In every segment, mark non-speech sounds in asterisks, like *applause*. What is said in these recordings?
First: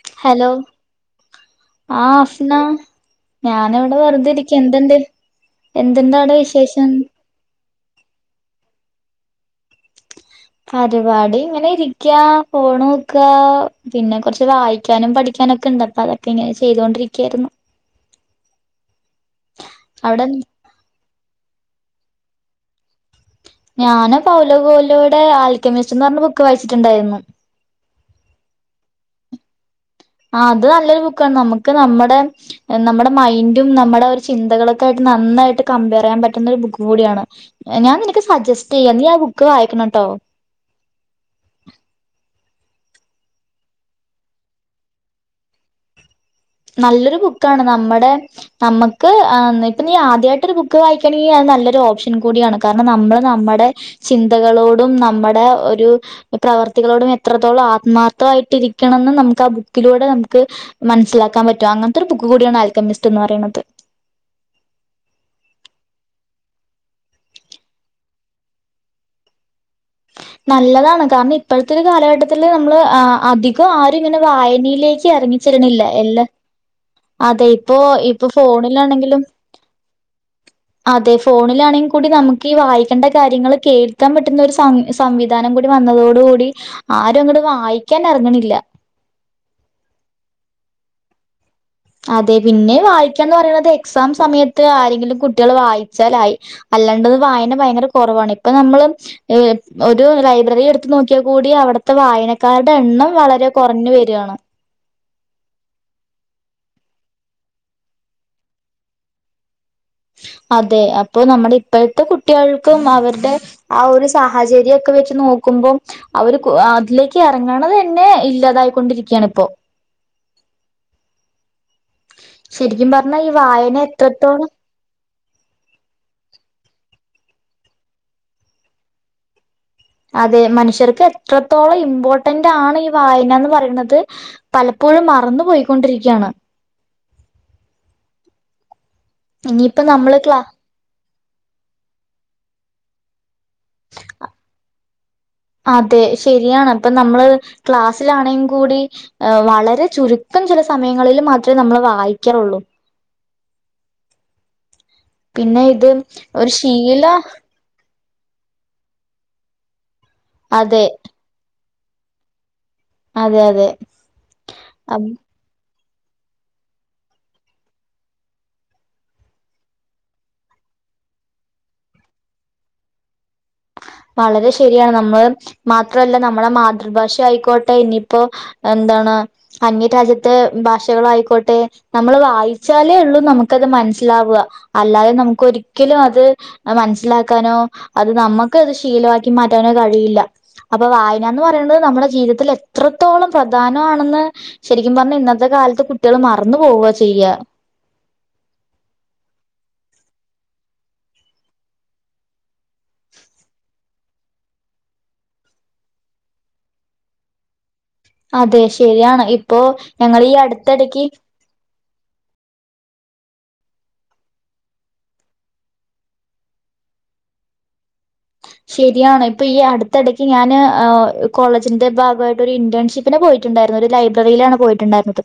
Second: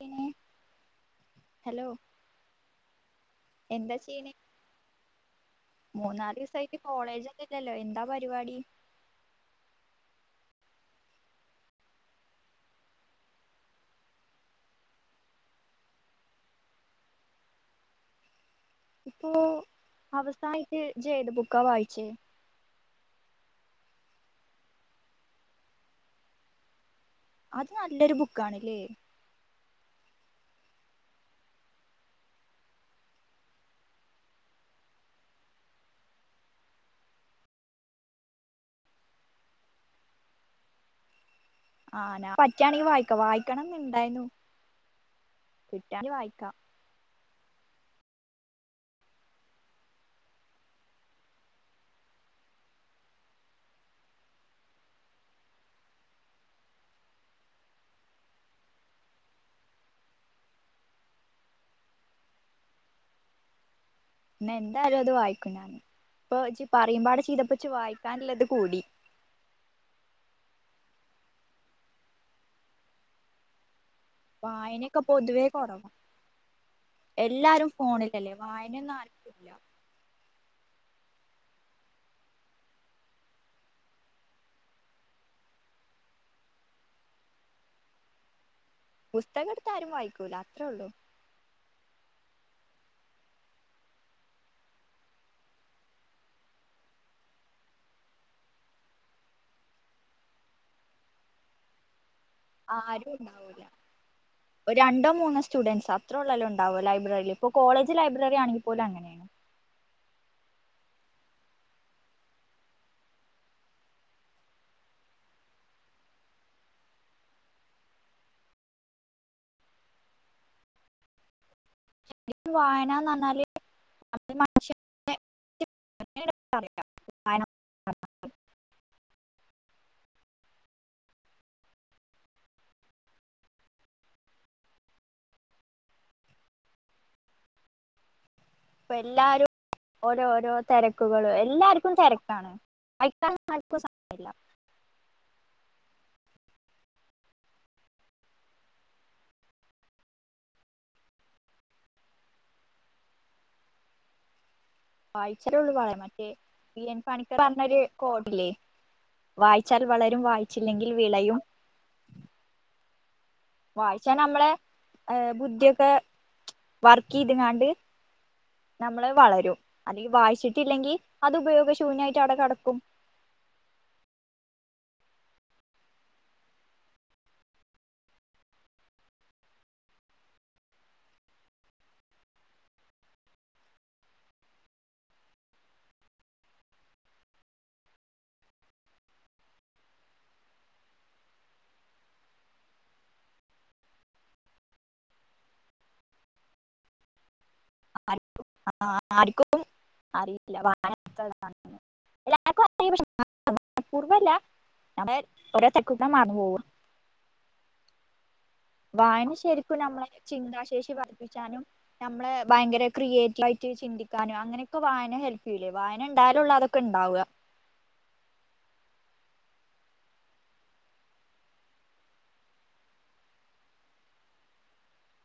പിന്നെ hello hello ആ അഫ്ന ഞാൻ ഇവടെ എന്താ വെറുതെ ചെയ്യണേ ഇരിക്ക എന്ത്ണ്ട്? മൂന്നാല് എന്ത്ണ്ടവടെ ദിവസായിട്ട് വിശേഷം. കോളേജൊന്നും ഇല്ലല്ലോ എന്താ പരിവാടി. പരിവാടി ഇങ്ങനെ ഇരിക്കാ ഫോണോക്കാ. പിന്നെ കൊറച്ച് വായിക്കാനും പഠിക്കാനൊക്കെ ഇണ്ട് അപ്പൊ അതൊക്കെ ഇങ്ങനെ ചെയ്തൊണ്ടിരിക്യാരുന്നു. ഇപ്പോ അവിടെ അവസായിട്ട് ഇജ് ഏത് ബുക്കാ വായിച്ച് ഞാന് പൗലോ കൗലോടെ ആൽക്കെമിസ്റ്റ് എന്ന് പറഞ്ഞ ബുക്ക് വായിച്ചിട്ടുണ്ടായ്ന്നു. അത് നല്ലൊരു ബുക്കാണ് ലേ ആഹ് അത് നല്ലൊരു ബുക്കാണ്. നമുക്ക് നമ്മടെ നമ്മടെ മൈൻഡും നമ്മടെ ഒരു ചിന്തകളൊക്കെ ആയിട്ട് നന്നായിട്ട് കമ്പയർ ചെയ്യാൻ പറ്റുന്ന ഒരു ബുക്ക് കൂടിയാണ്. ഞാൻ നിനക്ക് സജസ്റ്റ് ചെയ്യാം നീ ആ ബുക്ക് വായിക്കണം ട്ടോ. ഓഹ് ആഹ് ഞാൻ പറ്റാണെങ്കി വായിക്ക. വായിക്കണംന്ന് ഇണ്ടായിന്നു. കിട്ടാണെ വായി നല്ലൊരു ബു ക്കാണ്, നമ്മടെ നമക്ക് ആ ന്ന് ഇപ്പൊ നീ ആദ്യായിട്ട് ഒരു ബുക്ക് വായിക്കാണെങ്കി അത് നല്ലൊരു ഓപ്ഷൻ കൂടി യാണ്. കാരണം, നമ്മള് നമ്മടെ ചിന്തകളോടും നമ്മടെ ഒരു പ്രവർത്തികളോടും എത്ര ത്തോളം ആത്മാർത്ഥായിട്ട് ഇരിക്കണംന്ന് നമുക്ക് ആ ബുക്കിലൂടെ നമുക്ക് മനസ്സിലാ ക്കാൻ പറ്റും അങ്ങനത്തെ ഒരു ബുക്ക് കൂടിയാണ് ആൽക്കമിസ്റ്റ് എന്ന് പറയ്ണത്. ഇന്നാ എന്തായാലും അത് വായിക്കും ഞാന്. ഇപ്പൊ ഇജ് പറയുമ്പാടെ ചെയ്തപ്പ ഇച്ച് വായിക്കാന്ള്ളത് കൂടി. നല്ലതാണ് കാരണം, ഇപ്പഴത്തെ ഒരു കാലഘട്ടത്തില് നമ്മള് ആ അധികം ആര് രും ഇങ്ങനെ വായനയൊക്കെ വായനയിലേക്ക് എറങ്ങി പൊതുവേ ചെല്ല്ണില്ല കുറവാ എല്ല എല്ലാരും ഫോണിലല്ലേ വായനൊന്നും ആർക്കും ഇല്ല. അതെ ഫോണിലാണെങ്കിൽ കൂടി നമുക്ക് ഈ വായിക്കേണ്ട കാര്യങ്ങൾ കേൾക്കാൻ പറ്റുന്ന ഒരു സം സംവിധാനം. കൂടി വന്നതോടു കൂടി ആരും അങ്ങോട്ട് വായിക്കാൻ ഇറങ്ങണില്ല. പുസ്തകം എടുത്ത് ആരും വായിക്കൂല അത്രേ ഉള്ളു. അതെ പിന്നെ വായിക്കാന്ന് പറയുന്നത്, എക്സാം സമയത്ത് ആരെങ്കിലും കുട്ടികള് വായിച്ചാലായി. അല്ലാണ്ടത് വായന ഭയങ്കര കുറവാണ്. ഇപ്പ നമ്മള് ഒരു ലൈബ്രറി എടുത്തു നോക്കിയാൽ കൂടി. ഇപ്പത്തെ വായനക്കാരുടെ എണ്ണം ആരും വളരെ കുറഞ്ഞു വരികയാണ്. മൂന്ന് സ്റ്റുഡന്റ്സ് അത്ര ഉള്ളല്ലോ ഉണ്ടാവോ ലൈബ്രറിയിൽ ഇപ്പോ കോളേജ് ലൈബ്രറി ആണങ്കിൽ പോലും അങ്ങനെയാണ്. അതെ അപ്പൊ നമ്മുടെ ഇപ്പോഴത്തെ കുട്ടികൾക്കും അവരുടെ ആ ഒരു സാഹചര്യക്കെ വെച്ച് നോക്ക ക്കുമ്പം അവര് അതിലേക്ക് ഇറങ്ങണത് തന്നെ ഇല്ലാതായിക്കൊണ്ടിരിക്കുകയാണ് ഇപ്പോ. ശരിക്കും വായനന്ന് പറഞ്ഞാ ഈ പറഞ്ഞാല് വായന എത്രത്തോളം. മനുഷ്യനെ *unintelligible* അതെ മനുഷ്യർക്ക് എത്രത്തോളം ഇമ്പോർട്ടന്റാണ് ഈ വായനാന്ന് പറേണത് പല പ്പോഴും മറന്നു പോയിക്കൊണ്ടിരിക്കാണ്. *inaudible* ഇപ്പ എല്ലാരും ഇനിയിപ്പ നമ്മള് ഓരോ ക്ലാ ഓരോ തിരക്കുകൾ എല്ലാർക്കും തെരക്കാണ്. *inaudible* അതെ ശരിയാണ് അപ്പം നമ്മള് ക്ലാസ്സിലാണെങ്കി കൂടി വളരെ ചുരുക്കം ചില സമയങ്ങളിൽ. മാത്രേ നമ്മള് വായിക്കറുള്ളു. *inaudible* പിന്നെ വായിച്ചാലുള്ളു ഇത് *unintelligible* മറ്റേ ഒരു പി എൻ ശീല പണിക്കർ പർഞൊര് കോഡില്ലേ വായിച്ച വളരും അതെ വായിച്ചില്ലെങ്കിൽ വിളയും. അതെ അതെ വായിച്ചാ നമ്മളെ ബുദ്ധിയൊക്കെ വർക്ക്യ്ത് കാണ്ട്. നമ്മള് വളരും അല്ലെ വായിച്ചിട്ടില്ലെങ്കി അത് ഉപയോഗശൂന്യായിട്ട് അടെ കെടക്കു. *inaudible* വളരെ ശരിയാണ് നമ്മള് മാത്രല്ല നമ്മളെ മാതൃഭാഷ ആയിക്കോട്ടെ ഇനിയിപ്പോ. ന്താണ് അന്യരാജ്യത്തെ ഭാഷകളായിക്കോട്ടെ നമ്മൾ വായിച്ചാലേ ഉള്ളൂ നമുക്കത് മ ൻസ്സിലാവ അല്ലാതെ നമുക്ക് ഒരിക്കലും അത് മനസ്സിലാക്കാനോ അത് നമ്മ ക്കത് ശീലമാക്കി മാറ്റാനേ കഴിയില്ല. അപ്പൊ വായനന്ന് പറിണത് നമ്മുടെ ജീവിതത്തിൽ എത്രത്തോളം പ്രധാനമാണെന്ന് ശരിക്കും പറഞ്ഞ ഇന്നത്തെ ക കാലത്ത് കുട്ട്യാള് മറന്നു പോവ ചെയ്യ. ആര്ക്കും ആ ആ ആര്ക്കും അറിയില്ല വായന. *unintelligible* *unintelligible* ൻപ്പൂർവല്ല *unintelligible* ഓരോ. *unintelligible* അതെ ശരിയാണ് വായന ഇപ്പോ ശരിക്കും നമ്മളെ ഞങ്ങളീ ചിന്താശേഷി അടുത്തിടക്ക് വർധിച്ചാനും നമ്മളെ ഭയങ്കര. ക്രിയേറ്റീവയിട്ട് ചിന്തിക്കാനും അങ്ങനൊക്കെ വായന ഹെല്പ് യൂലെ വായന ണ്ടായുലുള്ളു അതൊക്കെ ണ്ടാവ. *inaudible* ശെരിയാണ് ഇപ്പൊ ഈ അടുത്തിടയ്ക്ക് ഞാന് ഏ ഓ കോളേജിന്റെ ഭാഗായിട്ട് ഒരു ഇന്റേൺഷിപ്പിന് പോയി ട്ടുണ്ടായിര്ന്ന് ഒര് ലൈബ്രറീലാണ് പോയിട്ടുണ്ടായിരുന്നത്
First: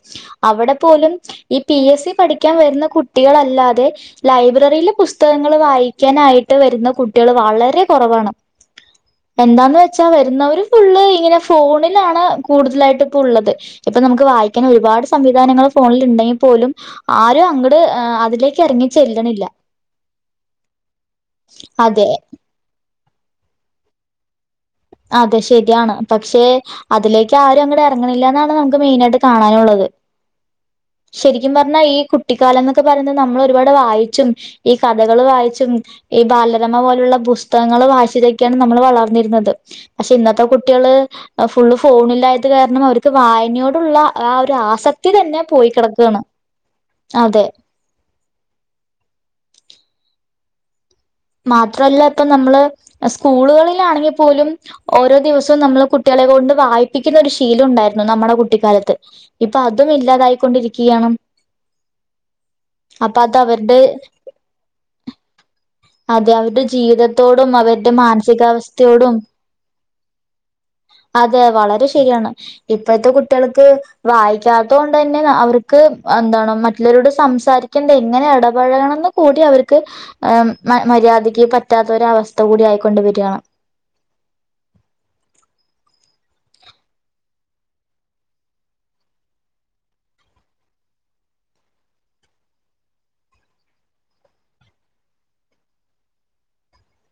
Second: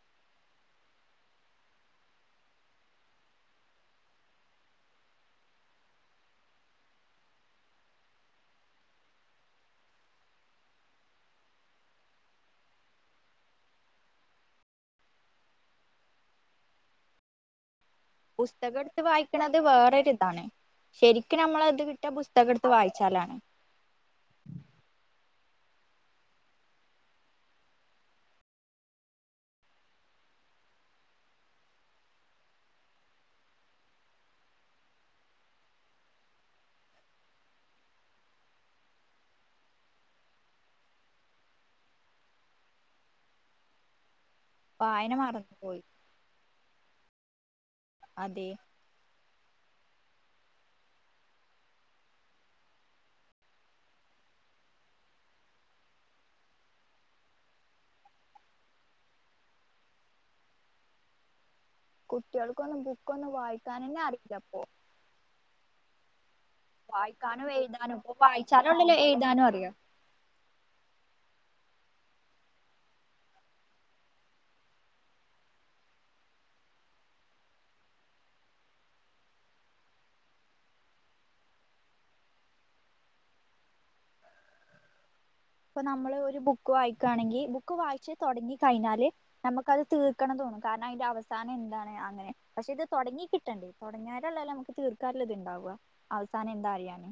അവിടെ പോലും ഈ പി എസ് സി പഠിക്കാൻ വരുന്ന കു കുട്ടികളല്ലാതെ ലൈബ്രറിയില് പുസ്തകങ്ങൾ വായിക്കാനായിട്ട് വരുന്ന കുട്ടികൾ വളരെ. കൊറവാണ്. എന്താന്ന് വെച്ചാ വരുന്നവര് ഫുള്ള് ഇങ്ങനെ ഫോണിലാണ് കൂടുതലായിട്ട് ഇപ്പുള്ളത്. ഇപ്പൊ നമുക്ക് വായിക്കാൻ ഒരുപാട് സംവിധാനങ്ങൾ ഫോണിൽ ഉണ്ടെങ്കി പോലും ആരും അ പുസ്തകട്ത്ത് വായിക്കണത് വേറൊരിതാണ് ശെരിക്ക് നമ്മളത് അത് കിട്ടാ പുസ്തകട്ത്ത് വായി ചലാണ്. അതെ ശരിയാണ് പക്ഷെ അതിലേക്ക് ആരും അങ്ങട് എറങ്ങണില്ല ന്നാണ് നമുക്ക് മെയിനായിട്ട് കാണാനുള്ളത്. *inaudible* ശരിക്കും പർഞ്ഞാ ഈ കുട്ടിക്കാലന്നൊക്കെ പറിന്നെ നമ്മൾ ഒരുപാട് വായിച്ചും ഈ കഥകള് വായിച്ചും. ഈ ബാലരമ പോലെയുള്ള പുസ്തകങ്ങൾ വായിച്ചിട്ടൊക്കൊയാണ് നമ്മൾ വളർന്നിരുന്നത്. ക്ഷെ ഇന്നത്തെ കുട്ടിള് ഫുള്ള് ഫോണില്ലായത് കാരണം അവർക്ക് വായനയോടുള്ള. ആ ഒരു ആസക്തി വായന തന്നെ മറന്നു പോയി കെടക്കാണ് അതെ. അതെ. മാത്രല്ല ഇപ്പ നമ്മള് സ്കൂളുകളിലാണെങ്കി പോലും ഓരോ ദിവസും നമ്മള് കുട്ടി കൊണ്ട് വായിപ്പിക്കുന്ന ഒരു ശീലം ഉണ്ടായിരുന്നു നമ്മുടെ കുട്ടിക്കാലത്ത് ഇപ്പൊ അതും ഇല്ലാതായിക്കൊണ്ടിരിക്കുയാണ്. കുട്ടിൾക്കൊന്നും ബുക്കൊന്നും അത് അവരുടെ വായിക്കാനെന്നെ അറീലപ്പൊ. അതെ അവരുടെ ജീവിതത്തോടും അവരുടെ എഴുതാനും ഇപ്പൊ വായിച്ചാലൊള്ളല്ലോ മാനസികാവസ്ഥയോടും. എഴുതാനും അറിയാ അതെ വള രെ ശരിയാണ് ഇപ്പോഴത്തെ കുട്ടിൾക്ക് വായിക്കാത്തോണ്ടന്നെ അവർക്ക് എന്താണ് മ റ്റ് ള്ളാരോട് സംസാരിക്കണ്ടെ എങ്ങനെ എടപഴകണംന്ന് കൂടി അവര്ക്ക്. മ മര്യാദക്ക് പറ്റാത്തൊരവസ്ഥ കൂടി ആയിക്കൊണ്ട് വരാണ്. ഇപ്പൊ നമ്മള് ഒരു ബുക്ക് വായിക്കാണെങ്കിൽ ബുക്ക് വായിച്ച് തൊട്ങ്ങി കഴിഞ്ഞാല് നമ്മക്കത് തീർക്കണം തോ കാരണം അതിന്റെ അവസാനം എന്താണ് അങ്ങനെ പക്ഷെ ഇത് തുടങ്ങി കിട്ടണ്ടേ തുടങ്ങിയള്ള പല്ലും നമുക്ക് തീർക്കാറുള്ള ഇതുണ്ട് അവസാനം എന്താ അറിയാന്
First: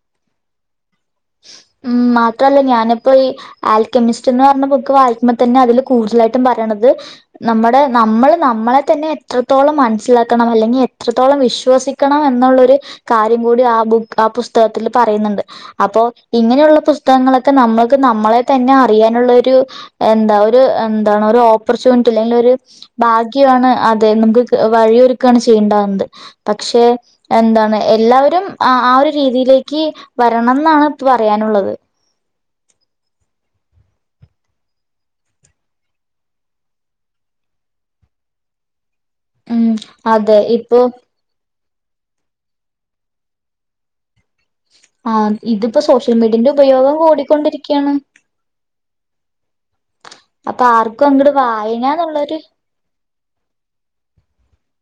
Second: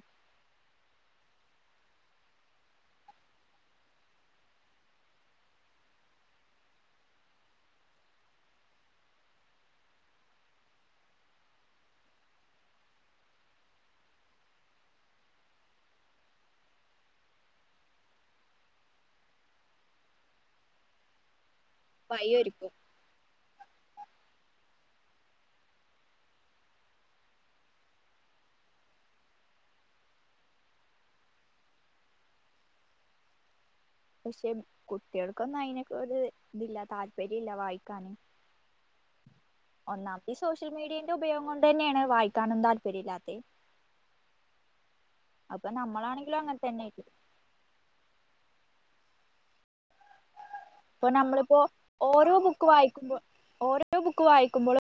ഉം മാത്രല്ല ഞാനിപ്പോ ഈ ആൽക്കെമിസ്റ്റ് എന്ന് പറഞ്ഞ ബുക്ക് വായിക്കുമ്പ തന്നെ അതില് കൂടുതലായിട്ടും നമ്മള് നമ്മൾ നമ്മളെ തന്നെ എത്രത്തോളം മനസിലക്കണം അല്ലെങ്കിൽ എത്രത്തോളം വി വിശ്വസിക്കണം എന്നുള്ളൊരു കാര്യം കൂടി ആ ബുക്ക് ആ പുസ്തകത്തിൽ പറയുന്നുണ്ട് അപ്പോൊ ഇങ്ങനെയുള്ള പുസ്തകങ്ങളൊക്കെ നമ്മൾക്ക് നമ്മളെ തന്നെ അറിയാനുള്ള ഒരു എന്താ ഒരു എന്താണ് ഓപ്പർച്യൂണിറ്റി അല്ലെങ്കിൽ ഒരു വയ്യൊരുക്കും ഭാഗ്യമാണ് അതെ നമുക്ക് വഴിയ തൊക്കെയാണ്ചെയ്യേണ്ടാവുന്നത് പക്ഷെ എന്താണ് എല്ലാവരും ആ ഒരു രീതിയിലേക്ക് വരണം എന്നാണ് ഇ പറയാനുള്ളത് പക്ഷെ കുട്ടികൾക്കൊന്നും അയിനൊക്കെ ഇതില്ല താല്പര്യല്ല വായിക്കാന് ഉം ഒന്നാമത്തെ അതെ സോഷ്യൽ ഇപ്പൊ മീഡിയന്റെ ഉപയോഗം കൊണ്ട് അത് തന്നെയാണ് വായിക്കാന് താല്പര്യ ല്ലാത്തത് ആ ഇതിപ്പോ സോഷ്യൽ മീഡിയന്റെ തന്നെ ഉപയോഗം കൂടിക്കൊണ്ടിരിക്കയാണ് അപ്പൊ ആർക്കും ഇപ്പൊ അങ്ങട് നമ്മളിപ്പോൊ ഓരോ വായനാന്നുള്ളൊരു ബുക്ക് വായിക്കുമ്പോ ഓരോ ബുക്ക് വായിക്കുമ്പോളും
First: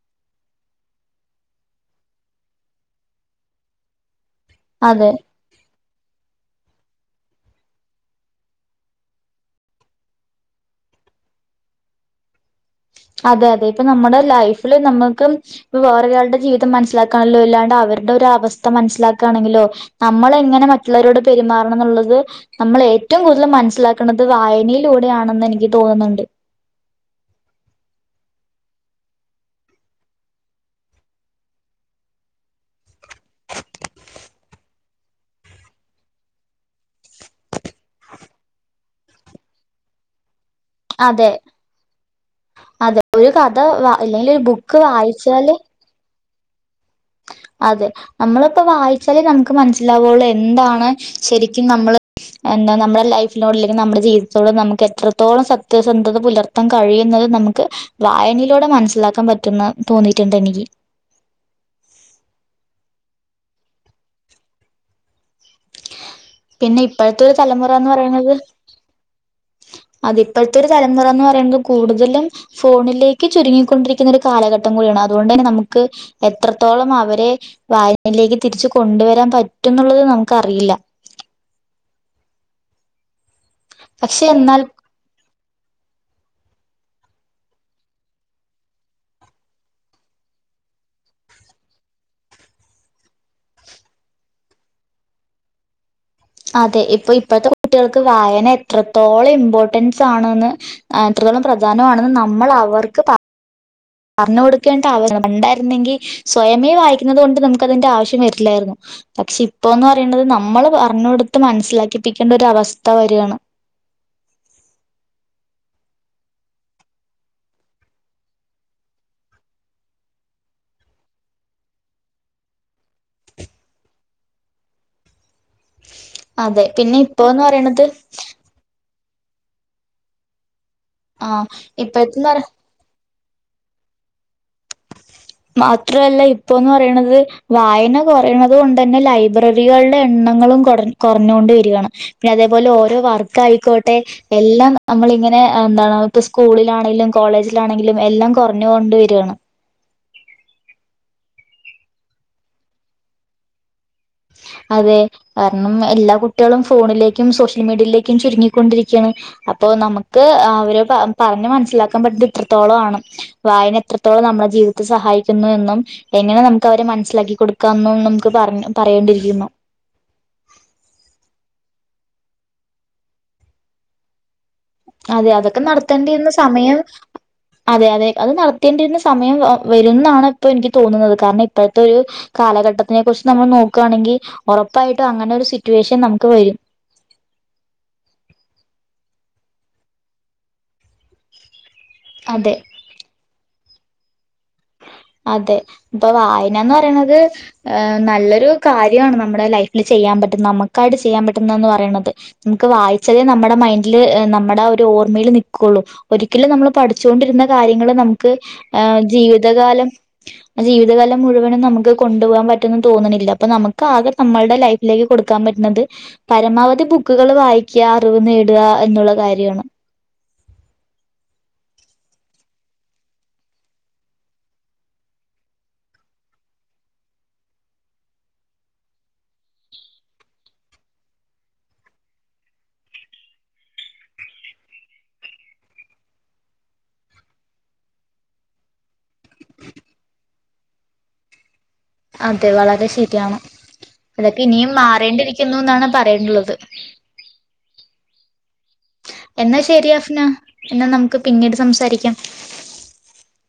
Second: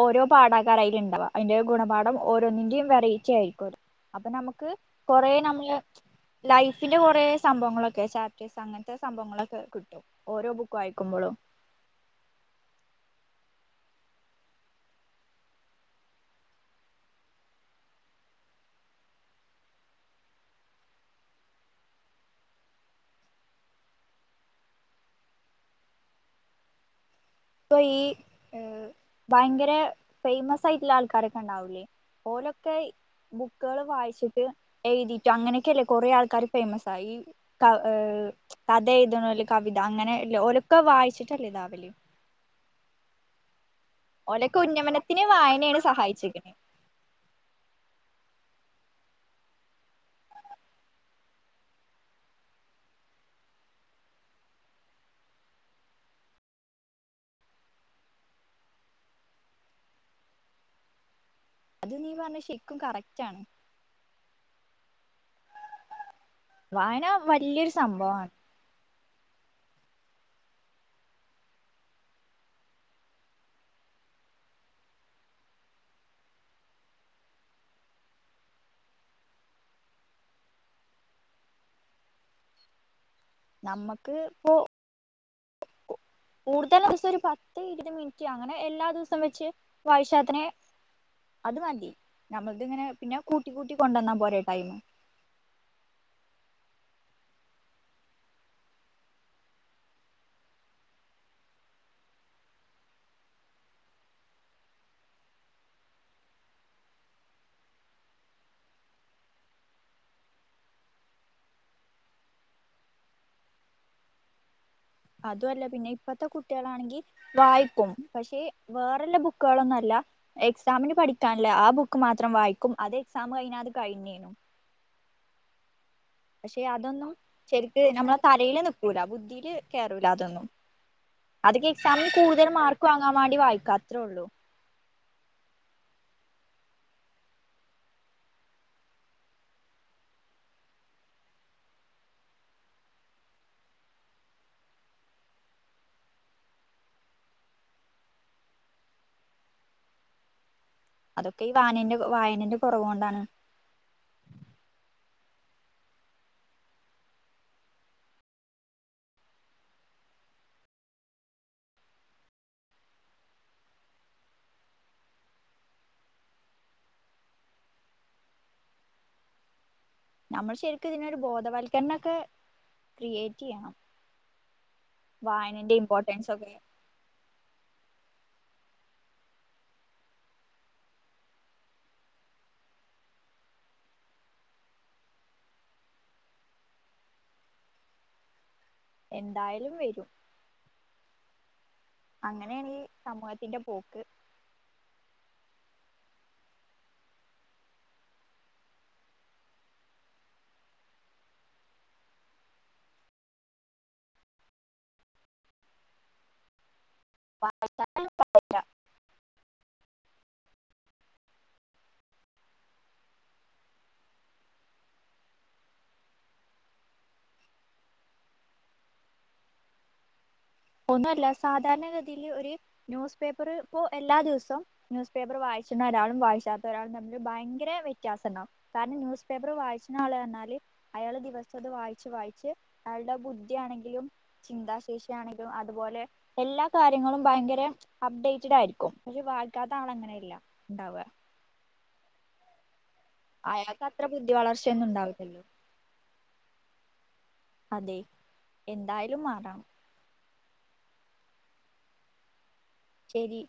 ഓരോ പാഠാകാരം ഉണ്ടാവ അതിന്റെ ഒരു ഗുണപാഠം ഓരോന്നിന്റെയും വെറയിറ്റി ആയിരിക്കും അത് അപ്പൊ നമിക്ക് അതെ കൊറെ നമ്മള് ലൈഫ് ന്റെ കുറെ സംഭവങ്ങളൊക്കെ ചാപ്റ്റേഴ്സ് അങ്ങനത്തെ സംഭങ്ങളൊക്കെ ഓരോ ബുക്കും വായിക്കുമ്പോളോ അതെ അതെ ഇപ്പ നമ്മുടെ ലൈഫില് നമുക്ക് ഇ വേറൊരാളടെ ജീവിതം മനസ്സിലാക്കാണല്ലോ ഇല്ലാണ്ട് അവരുടെ ആ അവസ്ഥ മനസ്സിലാക്കുകയാണെങ്കിലോ നമ്മള് എങ്ങനെ മറ്റുള്ളവരോട് പെരുമാറണം എന്നുള്ളത് നമ്മൾ ഏറ്റവും മനസ്സിലാക്കുന്നത് വായനയിലൂടെയാണെന്ന് എനിക്ക് തോന്നുന്നുണ്ട് യ് ഏഹ് ഭയങ്കര ഫേമസ് ആയിട്ടുള്ള ആൾക്കാരൊക്കെ ഉണ്ടാവൂലേ ഓലൊക്കെ ബുക്കുകൾ വായിച്ചിട്ട് എഴുതിയിട്ടും അങ്ങനെയൊക്കെല്ലേ കൊറേ ആൾക്കാർ ഫേമസ് ആ ഈ കഥ എഴുതണല് കവിത അങ്ങനെല്ല ഓലക്കെ അതെ വായിച്ചിട്ടല്ലേ *inaudible* അതെ *inaudible* ഇല്ലെങ്കിൽ ഒരു ഓലൊക്കെ ബുക്ക് ഉന്നമനത്തിനന് വായിച്ചാല് വായനയാണ് സഹായിച്ചുന്നത് *inaudible* അതെ നമ്മളിപ്പോ വായിച്ചാലേ നമുക്ക് മനസ്സിലാവയുള്ളൂ എന്താണ് ശരിക്കും നമ്മള് എന്താ നമ്മുടെ ലൈഫിനോട് അല്ലെങ്കിൽ നമ്മുടെ ജീവിതത്തോട് നമുക്ക് എത്രത്തോളം സത്യസന്ധത പുലർത്താൻ കഴിയുന്ന നമുക്ക് വായനയിലൂടെ മനസ്സിലാക്കാൻ പറ്റുന്ന തോന്നിയിട്ടുണ്ട് എനിക്ക് അത് നീ പറഞ്ഞത് ശിക്കും കറക്റ്റ്ണ് പിന്നെ വായന ഇപ്പോഴത്തെ ഒരു വലിയൊരു തലമുറന്ന് സംഭവമാണ് പറയുന്നത് അതിപ്പോഴത്തെ ഒരു തലമുറ എന്ന് പറയുന്നത് കൂടുതലും ഫോണിലേക്ക് ചുരുങ്ങിക്കൊണ്ടിരിക്കുന്ന ഒരു കാലഘട്ടം അതുകൊണ്ട് തന്നെ നമുക്ക് എത്രത്തോളം അവരെ വായനയിലേക്ക് തിരിച്ചുകൊണ്ടുവരാൻ പറ്റും എന്നുള്ളത് നമുക്കറിയില്ല ഉ നമ്മക്ക് പക്ഷെ ഇപ്പൊ എന്നാൽ കൂടുതൽ ദിവസം ഒരു പത്ത് ഇരുത് മിനിറ്റ് അങ്ങനെ എല്ലാ ദിവസവും വെച്ച് വായിച്ചാത്തന്നെ അത് മതി നമ്മളത് ഇങ്ങനെ പിന്നെ കൂട്ടി കൂട്ടി കൊണ്ടുവന്നാ പോരെ ടൈം. *inaudible* അതെ ഇപ്പൊ ഇപ്പോഴത്തെ കുട്ടികൾക്ക് വായന എത്രത്തോളം ഇമ്പോർട്ടൻസ് ആണെന്ന് ആ തൃ പ്രധാനമാണെന്ന് നമ്മള് അവർക്ക് പറഞ്ഞു കൊടുക്കേണ്ട ആവശ്യണ്ടായിരുന്നെങ്കിൽ സ്വയമേ വായിക്കുന്നത് കൊണ്ട് നമുക്ക് അതിന്റെ ആവശ്യം വരില്ലായിരുന്നു പക്ഷെ ഇപ്പൊ എന്ന് പറയണത് നമ്മള് പറഞ്ഞ് കൊടുത്ത് മനസ്സിലാക്കിപ്പിക്കേണ്ട ഒരു അവസ്ഥ വരയാണ് *inaudible* അത് അല്ല പിന്നെ ഇപ്പത്തെ കുട്ടികളാണെങ്കിൽ വായിക്കും പക്ഷെ വേറെല്ല ബുക്കുകളൊന്നും അല്ല എക്സാമിന് പഠിക്കാനല്ലേ ആ ബുക്ക് മാത്രം വായിക്കും അത് എക്സാം കഴിഞ്ഞ അത് കഴിഞ്ഞേനും പക്ഷെ അതെ പിന്നെ അതൊന്നും ഇപ്പോന്ന് ശരിക്ക് പറയണത് നമ്മളെ തലയില് നക്കൂല ബുദ്ധിയില് കേയറൂല അതൊന്നും ആ അതൊക്കെ എക്സാമിൽ ഇപ്പഴത്തെന്ന് പറയ കൂടുതൽ മാർക്ക് വാങ്ങാൻ വേണ്ടി വായിക്കാത്രേ ഉള്ളു മാത്രല്ല ഇപ്പോന്ന് പറേണത് വായന കൊറേണത്കൊണ്ടെന്നെ ലൈബ്രറികളുടെ എ ണ്ണങ്ങളും കൊർ കൊർഞ്ഞൊണ്ട് വെരാണ് പിന്നെ അതേപോലെ ഓരോ വർക്കായിക്കോട്ടെ എല്ലാം നമ്മളി ങ്ങനെ എന്താണ് ഇപ്പ സ്കൂളിലാണേലും കോളേജിലാണെങ്കിലും എല്ലാം കൊറഞ്ഞുകൊണ്ട് വരാണ്. അതൊക്കെ ഈ വായനേന്റെ വായനന്റെ കൊറവോണ്ടാണ്. അതെ കാരണം എല്ലാ കുട്ട്യാളും ഫോണിലേക്കും സോഷ്യൽ മീഡിയയിലേക്കും ചുരുങ്ങിക്കൊണ്ടിരിക്കാണ് അപ് അപ്പൊ നമുക്ക് അവരെ പറഞ്ഞ് മനസ്സിലാക്കാൻ പറ്റ്ത് ഇത്രത്തോളാണ് വായന എത്രത്തോളം നമ്മുടെ ജീ വിതത്തെ സഹായിക്കുന്നു എന്നും എങ്ങനെ നമുക്ക് അവരെ മനസ്സിലാക്കി കൊടുക്കാം എന്ന നമുക്ക് പറഞ്ഞു പറയേണ്ടിര്ക്കുന്നു ഞമ്മള് ശെരിക്കുതിനൊരു ബോധവൽക്കരണൊക്കെ ക്രിയേറ്റീയണം. അതെ അതൊക്കെ നടത്തേണ്ടിയിര്ന്ന ഒക്കെ സമയം അതെ അതെ അത് നടത്തേണ്ടിര്ന്ന സമയം വരുന്നാണ് ഇപ്പോ എനിക്ക് തോന്നുന്നത് കാരണം ഇപ്പോഴത്തൊരു കാലഘട്ടത്തിനെ കുറിച്ച്- നമ്മള് നോക്കുയാണെങ്കിൽ ഒറപ്പായിട്ടും അങ്ങനെ ഒരു സിറ്റുവേഷൻ നമുക്ക് വെരും. എന്തായലും വെരും അതെ അങ്ങനേണീ സമൂഹത്തിന്റെ പോക്ക് അതെ ഇപ്പൊ വായനന്ന് പറേണത് എ നല്ലൊരു കാര്യമാണ് നമ്മുടെ ലൈഫിൽ ചെ ചെയാൻ പറ്റും നമുക്കായിട്ട് ചെയ്യാൻ പറ്റുപറയുന്നത് നമുക്ക് വായിച്ചതേ നമ്മടെ മൈൻഡില് നമ്മ- ഓർമ്മയിൽ നിക്ക്ള്ളൂ ഒരിക്കലും നമ്മള് പഠിച്ചോണ്ടിര്ന്ന കാര്യങ്ങള് നമുക്ക് ജീവിതകാലം *inaudible* ജീവിതകാലം മുഴുവനും നമുക്ക് കൊണ്ട് പോകാൻ പറ്റുന്ന് തോന്ന്ണില്ല. നമുക്ക് ആകെ നമ്മൾടെ ലൈഫിലേക്ക് കൊടുക്കാൻ പ പറ്റ്ന്നത് പരമാവധി ബുക്കുകൾ വായിക്ക്യാ അറിവ് നേട്ആ എന്നുള്ള കാര്യാണ്. *inaudible* ഒന്നുല്ല സാധാരണ ഗതീല് ഒരു ന്യൂസ് പേപ്പർ പ്പോ എല്ലാ ദിവസവും ന്യൂസ് പേപ്പർ വായി വായിക്കുന്ന ഒരാളും വായിക്കാത്ത ഒരാളും തമ്മില് ഭയങ്കര വ്യത്യാസണ്ടാവും. കാരണം ന്യൂസ് പേപ്പർ വായിച്ച്ണാള് പറഞ്ഞാല്- അയാള് ദിവസത് വായിച്ച് വായിച്ച് അയാളുടെ ബുദ്ധ്യണെങ്കിലും ചിന്താശേഷ്യാണെങ്ക് ലും അതുപോലെ എല്ലാ കാര്യങ്ങളും ഭയങ്കര അപ്ഡേറ്റഡ് ആയിരിക്കും. പക്ഷെ വായിക്കാത്ത ആളങ്ങനെ അല്ല ഇണ്ടാവ അതെ വളരെ ശെരി ആണ്. അത്ര ബുദ്ധി അതൊക്കെ ഇനിയും വളർച്ചയൊന്നും ഉണ്ടാവില്ലല്ലോ മാറേണ്ടിരിക്ക്ന്നുന്നാണ് പറയേണ്ടുള്ളത് അതെ എന്തായാലും മാറണം. പിന്നാ എന്നാൽ നമുക്ക് പിന്നീട് സംസാരിക്കാം ശെരി